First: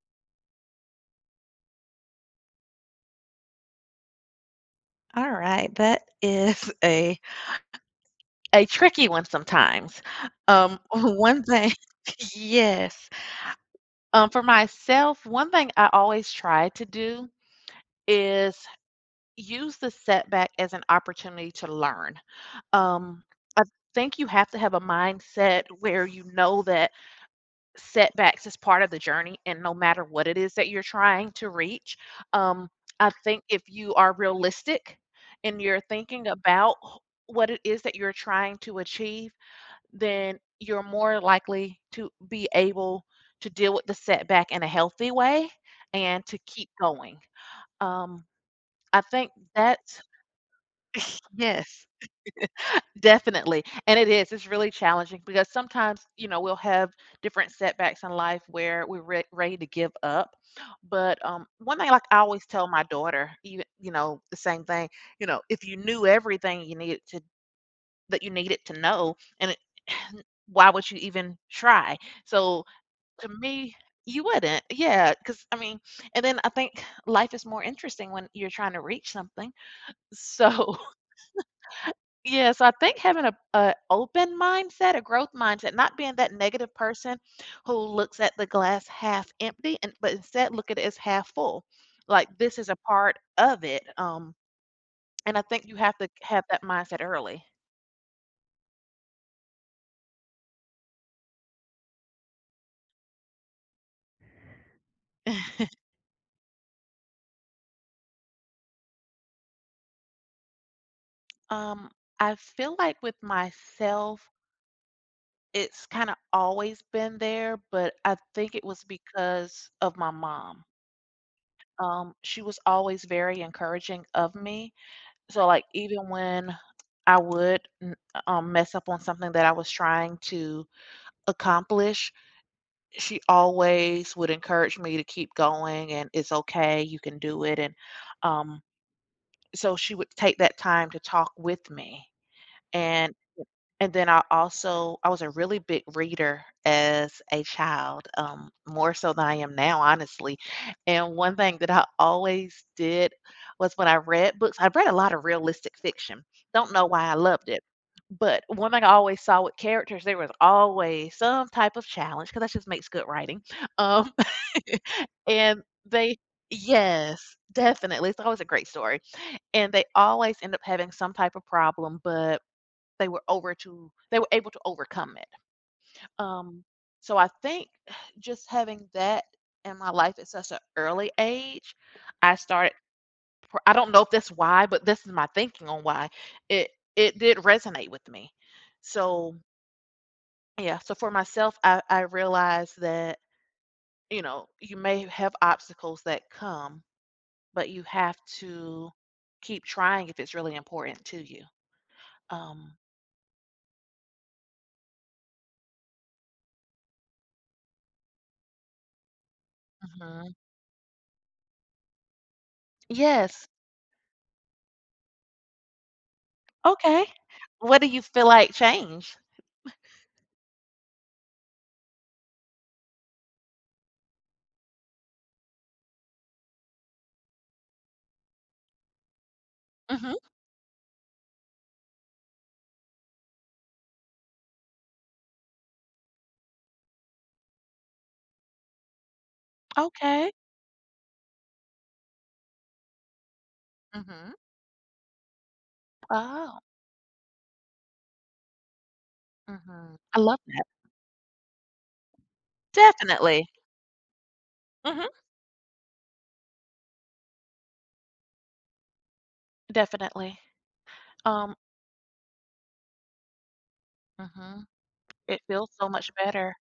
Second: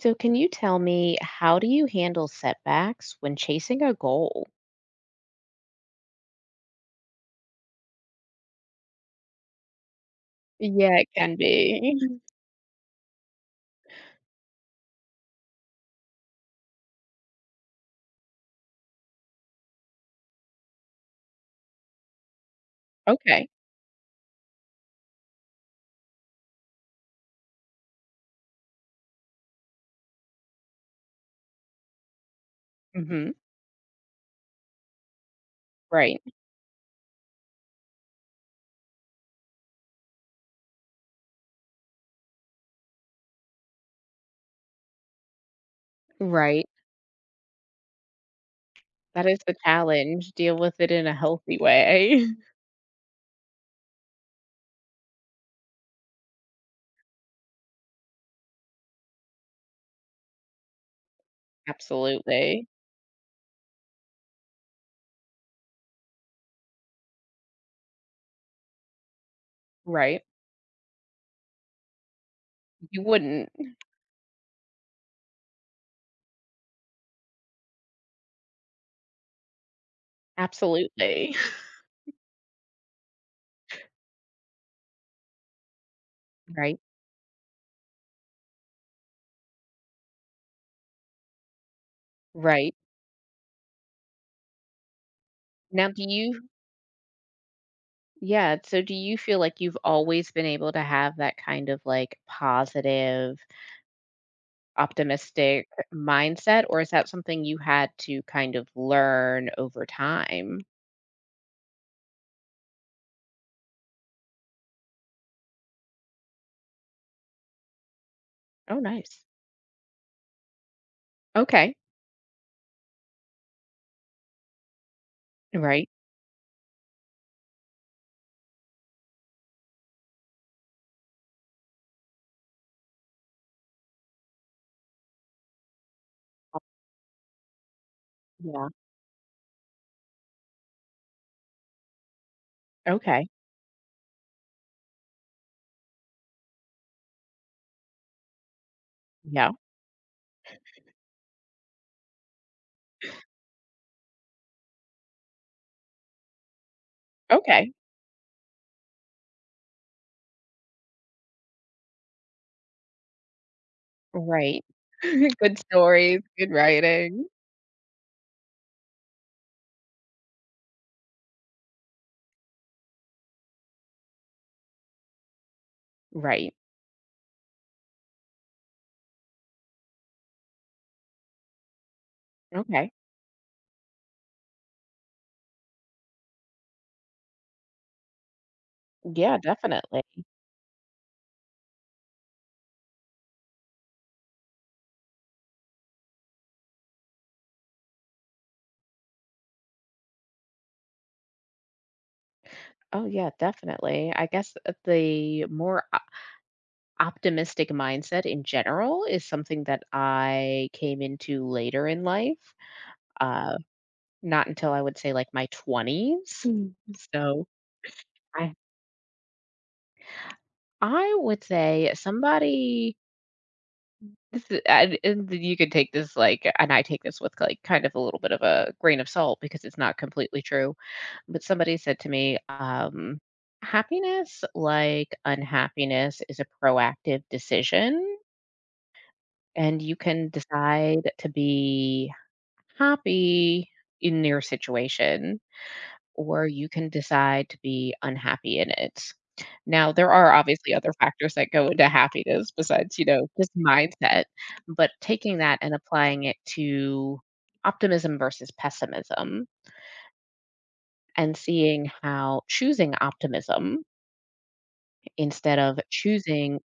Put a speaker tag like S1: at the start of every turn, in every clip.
S1: So, can you tell me how do you handle setbacks when chasing a goal?
S2: All right, that is a tricky one sometimes.
S1: Yeah, it can
S2: One thing,
S1: be.
S2: yes. For myself, one thing I always try to do is use the setback as an opportunity to learn. Um,
S1: Okay.
S2: I think you have to have a mindset where you know that setbacks is part of the journey and no matter what it is that you're trying to reach. Um, i
S1: Hmm.
S2: think if you are realistic and you're
S1: Right.
S2: thinking about what it is that you're trying to achieve, then you're more likely to be able to deal with the setback in a healthy way and to
S1: Right.
S2: keep going. um, I
S1: That
S2: think
S1: is the
S2: that's…
S1: challenge. Deal with it in a healthy
S2: Yes.
S1: way.
S2: Definitely, and it is, it's really challenging because sometimes, you know, we'll have different setbacks in life where we're re ready to give up, but, one thing, like, I always tell
S1: Absolutely.
S2: my daughter, you know, the same thing, you know, "If you knew everything you needed to know, and it…
S1: Right.
S2: why would you even try?" So,
S1: You
S2: to
S1: wouldn't.
S2: me, you wouldn't, yeah. Yeah, because I mean, and then I think life is more interesting when you're trying to reach something, so…
S1: Absolutely.
S2: Yes, I think having a open mindset, a growth mindset, not being that negative
S1: Right.
S2: person who looks at the glass half empty, and but instead look at it as half full. Like, this is
S1: Right.
S2: a part of it. And I think you
S1: Now,
S2: have
S1: do
S2: to have
S1: you,
S2: that mindset early.
S1: yeah. So, do you feel like you've always been able to have that kind of like positive optimistic mindset, or is that something you had to kind of learn over time?
S2: Um, I feel like with myself, it's kind of always been there, but I think it
S1: Oh,
S2: was
S1: nice.
S2: because of my mom.
S1: Okay.
S2: She was always very encouraging of me. So, like,
S1: Right.
S2: even when I would, n mess up on something that I was trying to accomplish, she always would encourage me to keep going and, "It's okay, you can do it," and, um,
S1: Yeah.
S2: so she would take that time to talk with me, and
S1: Okay.
S2: and then I also, I was a really big reader as a child, more so than I
S1: Yeah.
S2: am now, honestly. And one thing that I always did was, when I read books, I read a lot of realistic fiction. Don't know why I loved it.
S1: Okay.
S2: But one thing I always saw with characters, there was always some type of challenge because that just makes good writing. Um,
S1: Right. Good
S2: and they,
S1: stories, good writing.
S2: yes, definitely. It's always a great story. And they always end up having some type of problem, but they were able to overcome it.
S1: Right.
S2: Um, so I think, just having that in my life at such an early age, I started…
S1: Okay.
S2: pr I don't know if that's why, but this is my thinking on why it it did resonate with me. So,
S1: Yeah, definitely.
S2: yeah, so for myself, I realized that, you know, you may have obstacles that come, but you have to keep trying if it's really important to you. Um,
S1: Oh, yeah, definitely. I guess the more optimistic mindset in general is something that
S2: mhm.
S1: I came into later in life.
S2: Yes.
S1: Uh, not until I would say like my 20s. Mm.
S2: Okay.
S1: So,
S2: What do you feel like
S1: I
S2: changed?
S1: I would say somebody this is, and you could take this like and I take this with like kind of a little bit of a grain of salt because it's not
S2: Mhm.
S1: completely true. But somebody said to me, happiness, like unhappiness, is a proactive decision, and you can
S2: Okay.
S1: decide to be happy in
S2: Mhm.
S1: your situation, or
S2: Oh.
S1: you can decide to be unhappy in it. Now,
S2: Mhm.
S1: there
S2: I
S1: are
S2: love that.
S1: obviously other factors that go into happiness besides, you know,
S2: Definitely.
S1: just mindset, but
S2: Mhm.
S1: taking that and applying it to optimism versus pessimism
S2: Definitely.
S1: and
S2: Um,
S1: seeing how choosing optimism
S2: Mhm. It
S1: instead
S2: feels
S1: of
S2: so much better.
S1: choosing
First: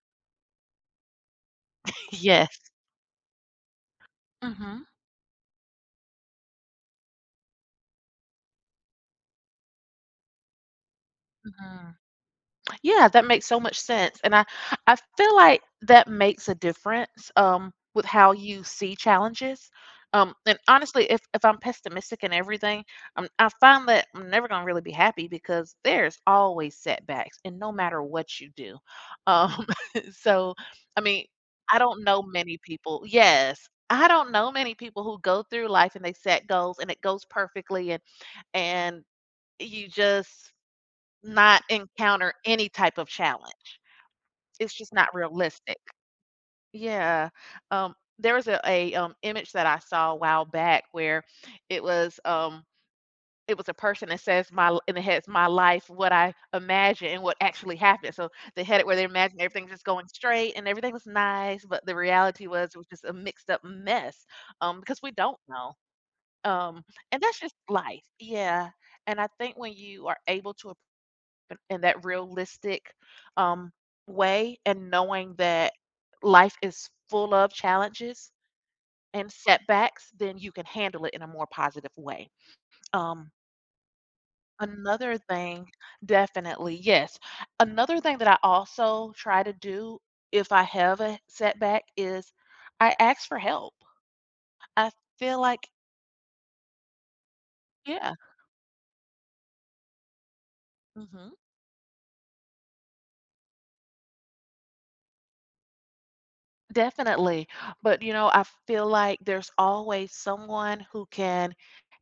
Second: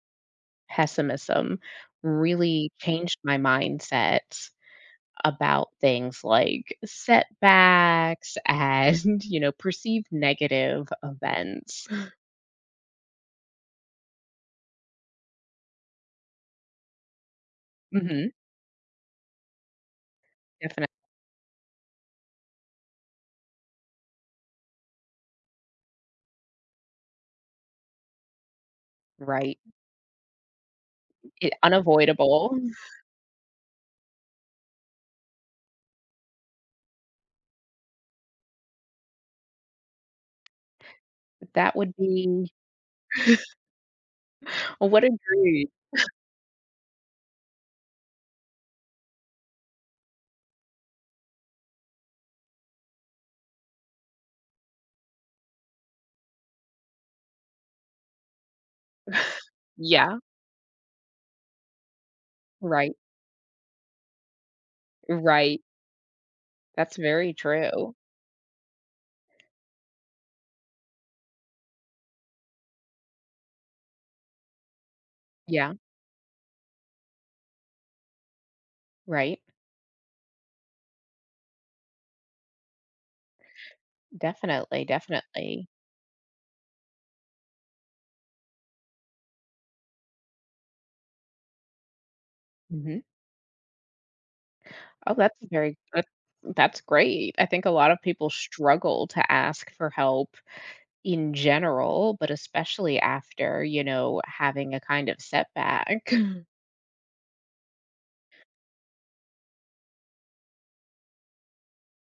S1: pessimism
S2: Yes.
S1: really changed my mindset
S2: Mhm.
S1: about things like setbacks and, you know, perceived negative events.
S2: Mhm. Yeah, that makes so much sense, and I feel like that makes a difference, with
S1: Mhm,
S2: how you see challenges, and
S1: definite
S2: honestly, if I'm pessimistic and everything, I find that I'm never gonna really be happy because there's always setbacks, and no matter what you do,
S1: right.
S2: um, so, I mean,
S1: It
S2: I don't know many
S1: unavoidable.
S2: people… Yes. I don't know many people who go through life and they set goals and it goes perfectly and you just not
S1: That would
S2: encounter
S1: be
S2: any type of challenge. It's
S1: oh,
S2: just
S1: what a
S2: not
S1: dream.
S2: realistic. Yeah. Um, there was a image that I saw a while back where it was um, it was a person that says and it has my life, what I imagine and what actually happened. So they had it where they imagined everything just going
S1: Yeah,
S2: straight and everything was nice, but the reality was, it was
S1: right,
S2: just a mixed up mess, because we don't
S1: right.
S2: know. Um,
S1: That's
S2: and
S1: very
S2: that's just
S1: true.
S2: life. Yeah. And I think when you are able to, in that realistic, um, way, and knowing that
S1: Yeah,
S2: life is full of challenges and
S1: right.
S2: setbacks, then you can handle it in a more positive way. Um,
S1: Definitely,
S2: another
S1: definitely.
S2: thing, definitely, yes. Another thing that I also try to do if I have a setback is I
S1: Mhm.
S2: ask for help. I
S1: Oh, that's
S2: feel like,
S1: very that that's great. I think a lot of
S2: yeah.
S1: people struggle to ask for help
S2: Mm-hmm.
S1: in general, but especially after, you know, having a kind of setback. Mm.
S2: Definitely. But, you know, I feel like there's always someone who can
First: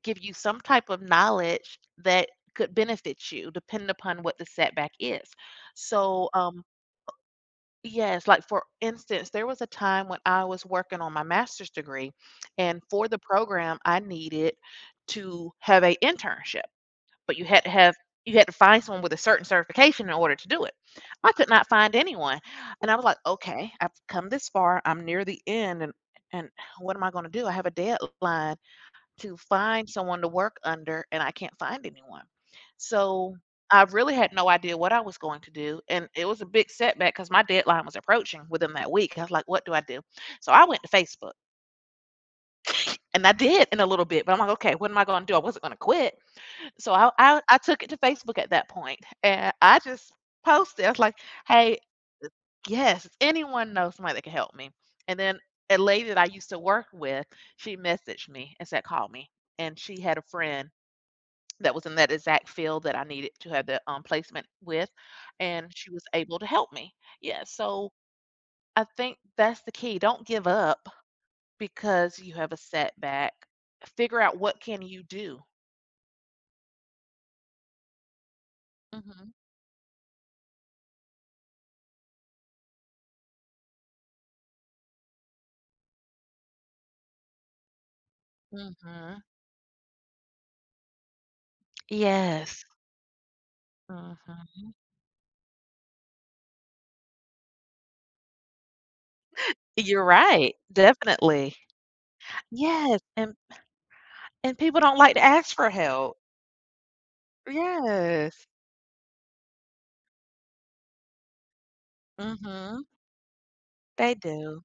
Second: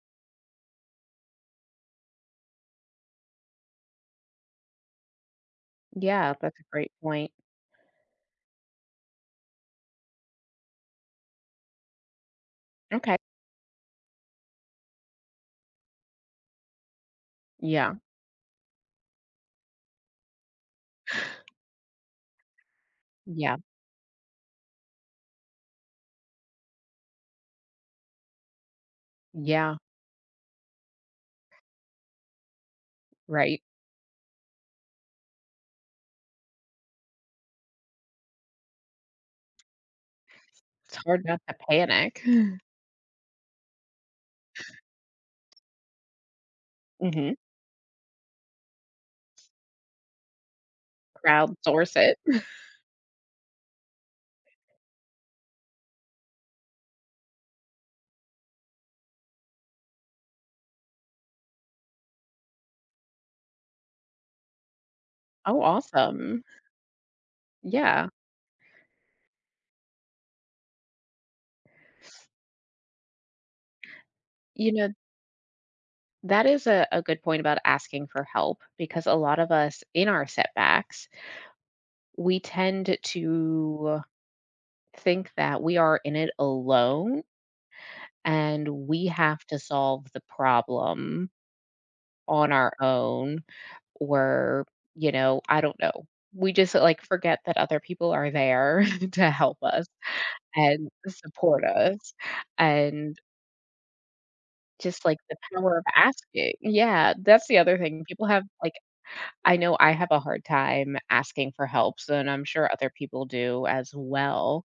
S2: give you some type of knowledge that could benefit you, depending upon what the setback is. So,
S1: Yeah, that's a great point.
S2: yes, like for instance, there was a time when I was working on my master's degree, and for
S1: Okay.
S2: the program, I needed to have a internship, but you had to have…
S1: Yeah,
S2: you had to find someone with a certain certification in order to do it. I could not find anyone, and I was like,
S1: yeah,
S2: "Okay, I've come this far. I'm near the end, and what am I going to do? I have a deadline to
S1: yeah,
S2: find someone to work under, and I can't find anyone." So
S1: right.
S2: I really had no idea what I was going to do, and it was a big setback because my deadline was approaching within that week. I was like, "What do I do?" So I went to
S1: It's hard
S2: Facebook,
S1: not to panic.
S2: and I did in a little bit, but I'm like, "Okay, what am I going to do? I wasn't going to quit." So I
S1: Mhm.
S2: I I took it to Facebook at that point, and I just posted. I was like, "Hey,
S1: Crowdsource it.
S2: yes, if anyone knows somebody that can help me." And then a lady that I used to work with, she messaged me and said, "Call me." And she had a friend that was in that exact field that I needed to have the placement with,
S1: Oh,
S2: and she was able
S1: awesome.
S2: to help me. Yeah, so
S1: Yeah.
S2: I think that's the key. Don't give up because you have a setback. Figure out what
S1: You
S2: can
S1: know,
S2: you do.
S1: that is a good point about asking for help because a
S2: Hmm.
S1: lot of us in our setbacks, we tend to think that we are in it alone and we
S2: Hmm.
S1: have to solve the problem on
S2: Yes.
S1: our own, or,
S2: Mhm.
S1: you know, I don't know. We just like forget that other people are there to help us
S2: You're right,
S1: and
S2: definitely.
S1: support us.
S2: Yes,
S1: And
S2: and people don't
S1: just,
S2: like
S1: like,
S2: to
S1: the
S2: ask for
S1: power of
S2: help.
S1: asking. Yeah, that's the other thing. People have
S2: Yes.
S1: like, I know I have a hard time asking for help, so and I'm sure
S2: Mhm.
S1: other people do as
S2: They
S1: well,
S2: do.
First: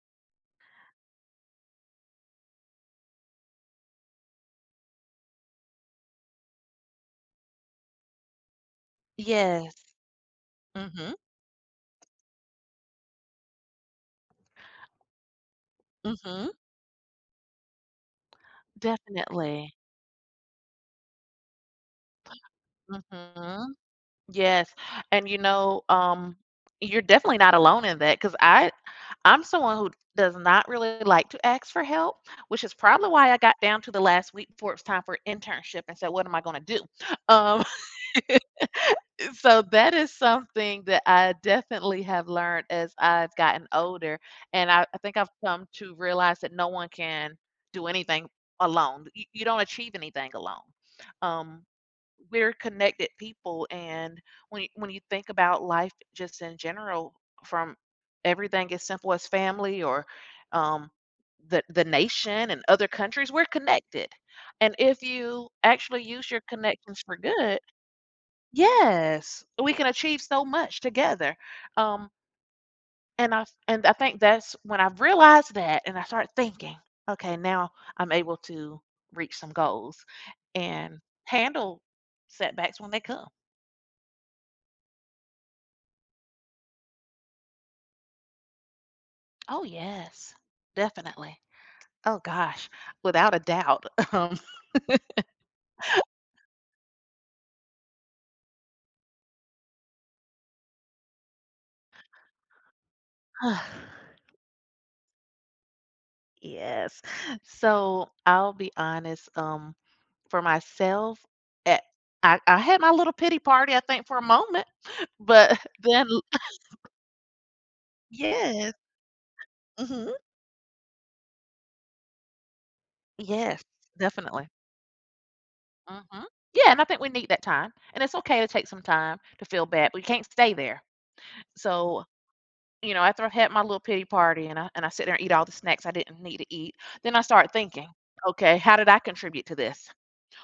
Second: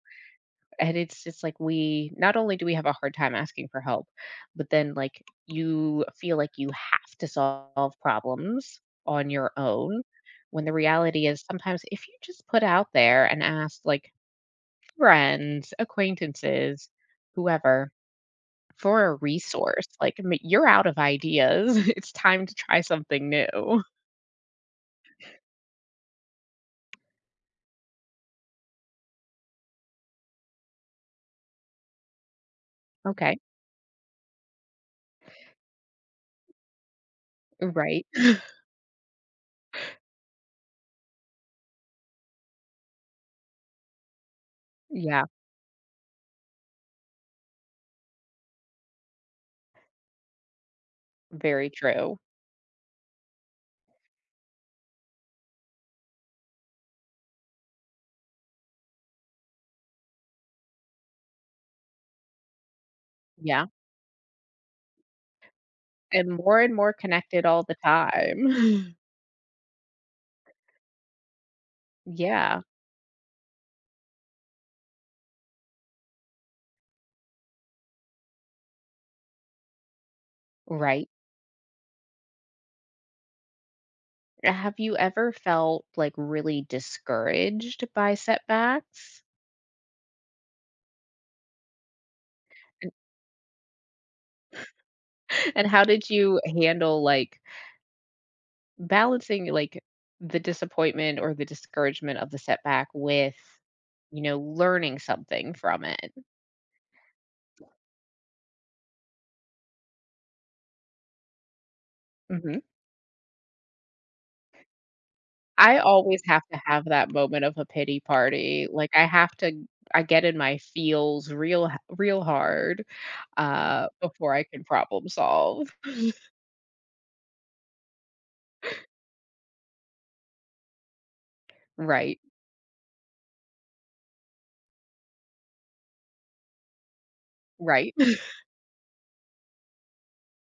S1: and it's just, like, we not only do we have a hard time asking for help, but then, like, you feel like you have to solve problems on your
S2: Yes.
S1: own, when the
S2: Mhm.
S1: reality is sometimes if you just put out there and ask, like, friends,
S2: Mhm.
S1: acquaintances, whoever for a
S2: Definitely.
S1: resource. Like, m you're out of ideas. It's time to try something
S2: Mhm.
S1: new.
S2: Yes, and, you know, you're definitely not alone in that, because I'm someone who does not really like to ask for help, which is probably why I
S1: Okay.
S2: got down to the last week before it was time for internship and said, "What am I gonna do?" Um.
S1: Right.
S2: So that is something that I definitely have learned as I've gotten older, and I think
S1: Yeah.
S2: I've come to realize that no one can do anything alone. You don't achieve anything alone. Um,
S1: Very true.
S2: we're connected people, and when you think about life just in general, from everything as simple as family or um, the nation and other countries, we're
S1: Yeah.
S2: connected. And if you actually use your
S1: And more
S2: connections for
S1: connected
S2: good…
S1: all the time.
S2: Yes, we can achieve so much together. Um,
S1: Yeah.
S2: and I think that's when I've realized that, and I start thinking, okay, now I'm able to reach some goals and
S1: Right.
S2: handle setbacks when they come.
S1: Have you ever felt, like, really discouraged by setbacks?
S2: Oh yes, definitely. Oh gosh,
S1: And
S2: without a doubt.
S1: how did you handle, like, balancing, like, the disappointment or the discouragement of the setback with,
S2: Um,
S1: you know, learning something from it?
S2: yes. So I'll be honest, for myself, at I
S1: Mhm.
S2: had my little pity party, I think, for a moment, but
S1: I
S2: then…
S1: always have to have that moment of a pity party,
S2: Yes.
S1: like, I have to I
S2: Mhm.
S1: get in my feels real hard,
S2: Yes,
S1: before I
S2: definitely.
S1: can problem solve.
S2: Mhm. Yeah, and I think we need that time, and it's okay to take some time to feel bad, but you can't stay there. So,
S1: Right,
S2: you know, after I've had my little pity party and I sit there and eat all the snacks I didn't need to eat, then I start thinking,
S1: right.
S2: "Okay, how did I contribute to this?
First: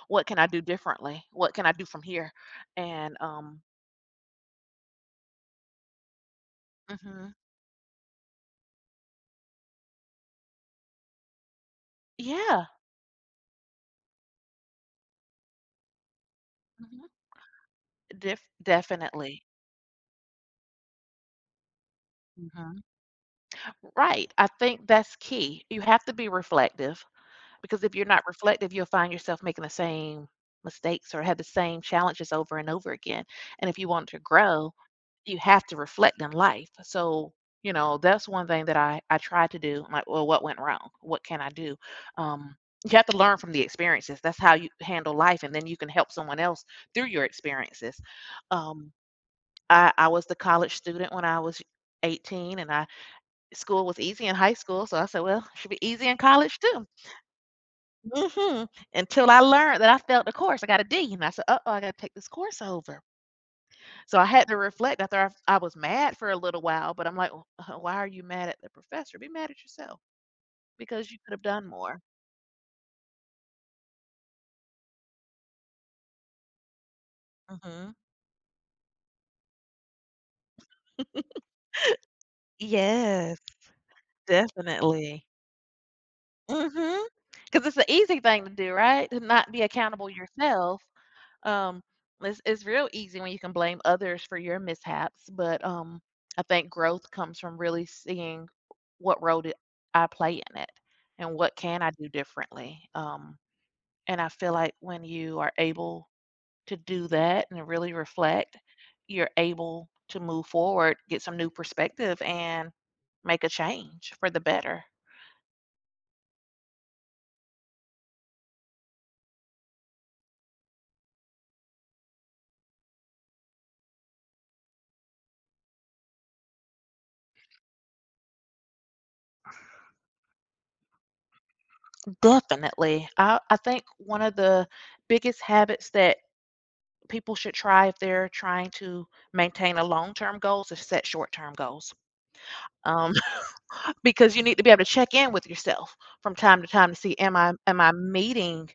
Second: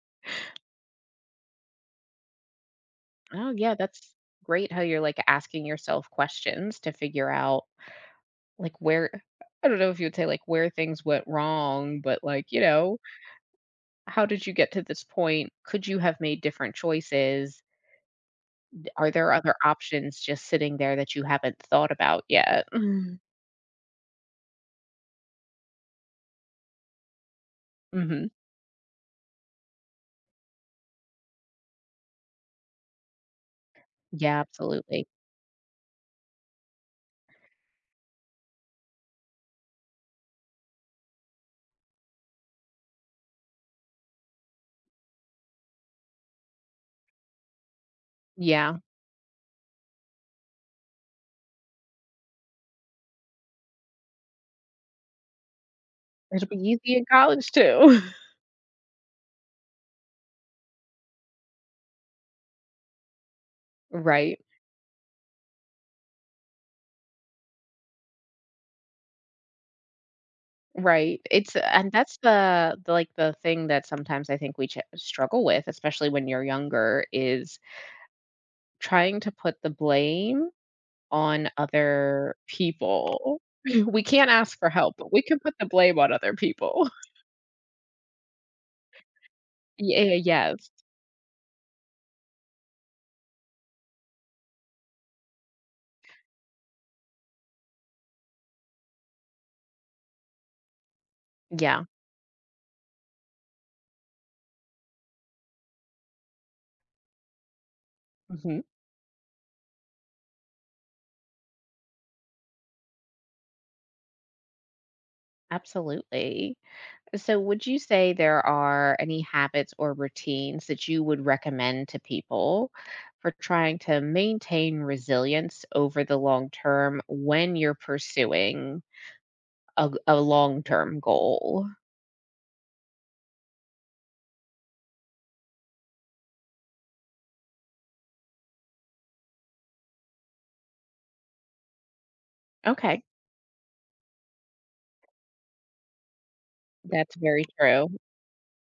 S2: What can I do differently? What can I do from here?" And,
S1: Oh, yeah, that's great how you're, like, asking yourself questions to figure
S2: Mhm.
S1: out, like, where I don't know if you would say, like, where things went wrong, but, like, you
S2: Yeah.
S1: know, how did you get to this point? Could you have made different
S2: Mhm.
S1: choices? Are there
S2: Definitely.
S1: other options just sitting there that you haven't thought about yet?
S2: Mhm. Right. I think that's key. You have to be reflective. Because if you're not
S1: Mhm.
S2: reflective, you'll find yourself making the same mistakes or have the same challenges over and over again. And if you want to
S1: Yeah,
S2: grow,
S1: absolutely.
S2: you have to reflect in life. So, you know, that's one thing that I try to do. I'm like, well, what went wrong? What can I do? Um, you have to learn from the experiences. That's how you handle life, and then you can help someone else through your experiences.
S1: Yeah.
S2: Um, I was the college student when I was 18, and I school was easy in high school, so I said, well, it should be easy in
S1: It'll be
S2: college too.
S1: easy in college too.
S2: Mhm. Until I learned that I failed the course, I got a D, and I said, "Uh-oh, I gotta take this course over." So I
S1: Right,
S2: had to reflect after I was mad for a little while, but I'm like, "Wh why are you mad at the professor? Be mad at yourself because you
S1: right.
S2: could have
S1: It's
S2: done
S1: and
S2: more."
S1: that's like, the thing that sometimes I think we ch struggle with, especially when you're younger, is
S2: Mhm.
S1: trying to put the blame on other
S2: Yes,
S1: people. We can't ask for help, but we
S2: definitely.
S1: can put the blame on other people.
S2: Mm-hmm. Because it's an easy thing to do, right? To not be accountable
S1: Yeah, yes.
S2: yourself. Um, it's real easy when you can blame others for your mishaps, but I think growth comes from really seeing what role did I play in it and what can
S1: Yeah.
S2: I do differently. And I feel like when you are able to do that and really reflect,
S1: Mhm.
S2: you're able to move forward, get some new perspective, and make a change for the better.
S1: Absolutely. So, would you say there are any habits or routines that you would recommend to people for trying to maintain resilience over the long term when you're pursuing a long term goal?
S2: Definitely. I think one of the biggest habits that people should try if they're trying to maintain a long-term goals is set short-term goals.
S1: Okay,
S2: Um, because you need to be able to check in with yourself from time to time to
S1: that's
S2: see, am
S1: very
S2: I am
S1: true.
S2: I meeting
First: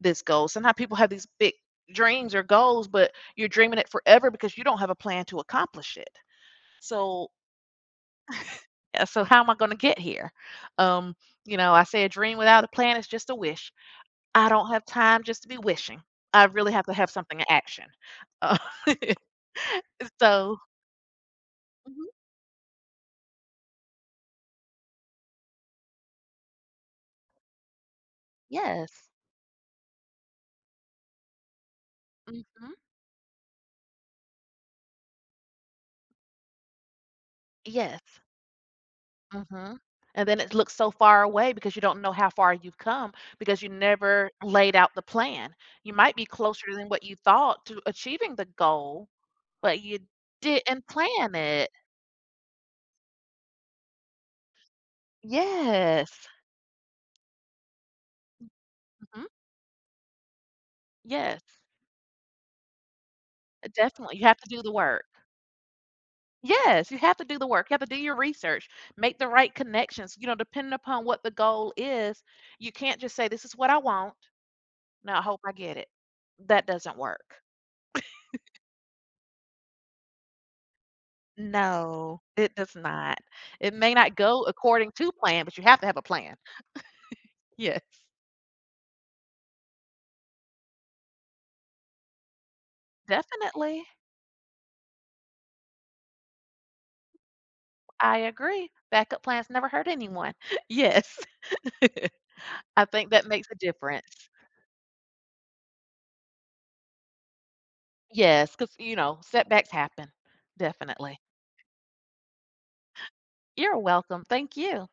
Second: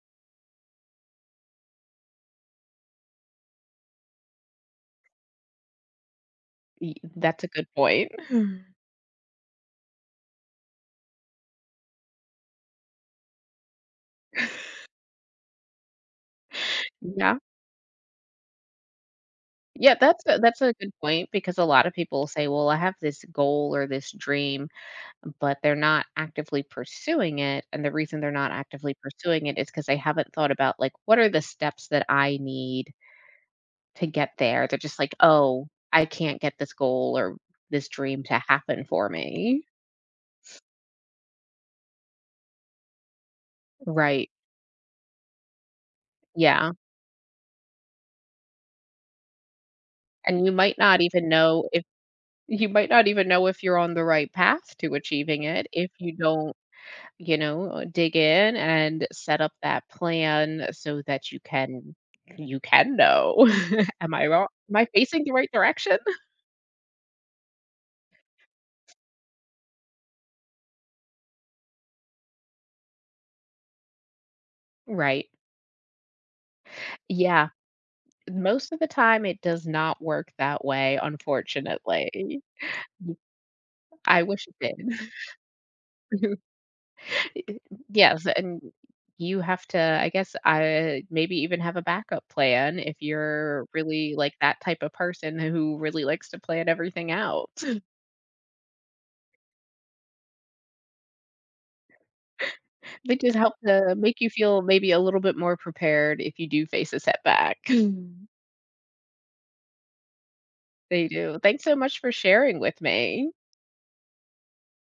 S2: this goal? Sometimes people have these big dreams or goals, but you're dreaming it forever because you don't have a plan to accomplish it. So
S1: That's a good point. Mhm.
S2: so how am I going to get here? Um, you know, I say a dream without a plan is just a wish. I don't have time just to be wishing. I really have to have
S1: Yeah.
S2: something in action. Uh,
S1: Yeah, that's
S2: so
S1: that's a good point because a lot of
S2: mm-hmm.
S1: people say, "Well, I have this goal or this dream but they're not actively pursuing it, and the reason they're not actively
S2: Yes.
S1: pursuing it is because they haven't thought about, like, what are the steps that I
S2: Mhm.
S1: need to get there? They're just like, "Oh, I can't get this goal or this
S2: Yes.
S1: dream to happen for me."
S2: Mhm. And then it looks so far away because you don't know how far you've come because you
S1: Right.
S2: never laid out the plan. You might be
S1: Yeah,
S2: closer than what you thought to achieving the goal, but you
S1: and
S2: didn't plan it.
S1: you might not even know if you're on the right path to achieving it if you
S2: Yes.
S1: don't you know, dig in and
S2: Mhm.
S1: set up that plan so that
S2: Yes.
S1: you can know. Am
S2: Definitely. You
S1: I
S2: have
S1: wrong?
S2: to do the
S1: Am I
S2: work.
S1: facing the right direction?
S2: Yes, you have to do the work. You have to do your research, make the right connections. You know, depending upon what the goal is, you can't just say, this is what I want. Now I
S1: Right.
S2: hope I get it. That doesn't work.
S1: Yeah. Most of the time it does not work that way,
S2: No,
S1: unfortunately.
S2: it does not. It may not
S1: I
S2: go
S1: wish
S2: according
S1: it
S2: to plan, but you have to have a plan.
S1: did.
S2: Yes.
S1: Yes, and you have to, I guess, I maybe even have a backup plan if you're
S2: Definitely.
S1: really like that type of person who really likes to plan everything out.
S2: I agree. Backup plans never hurt anyone. Yes. I think
S1: They
S2: that
S1: just
S2: makes
S1: help
S2: a
S1: to make
S2: difference.
S1: you feel maybe a little bit more prepared if you do face a setback.
S2: Yes, because you know, setbacks happen.
S1: They
S2: Definitely.
S1: do. Thanks so much for sharing with me.
S2: You're welcome. Thank you.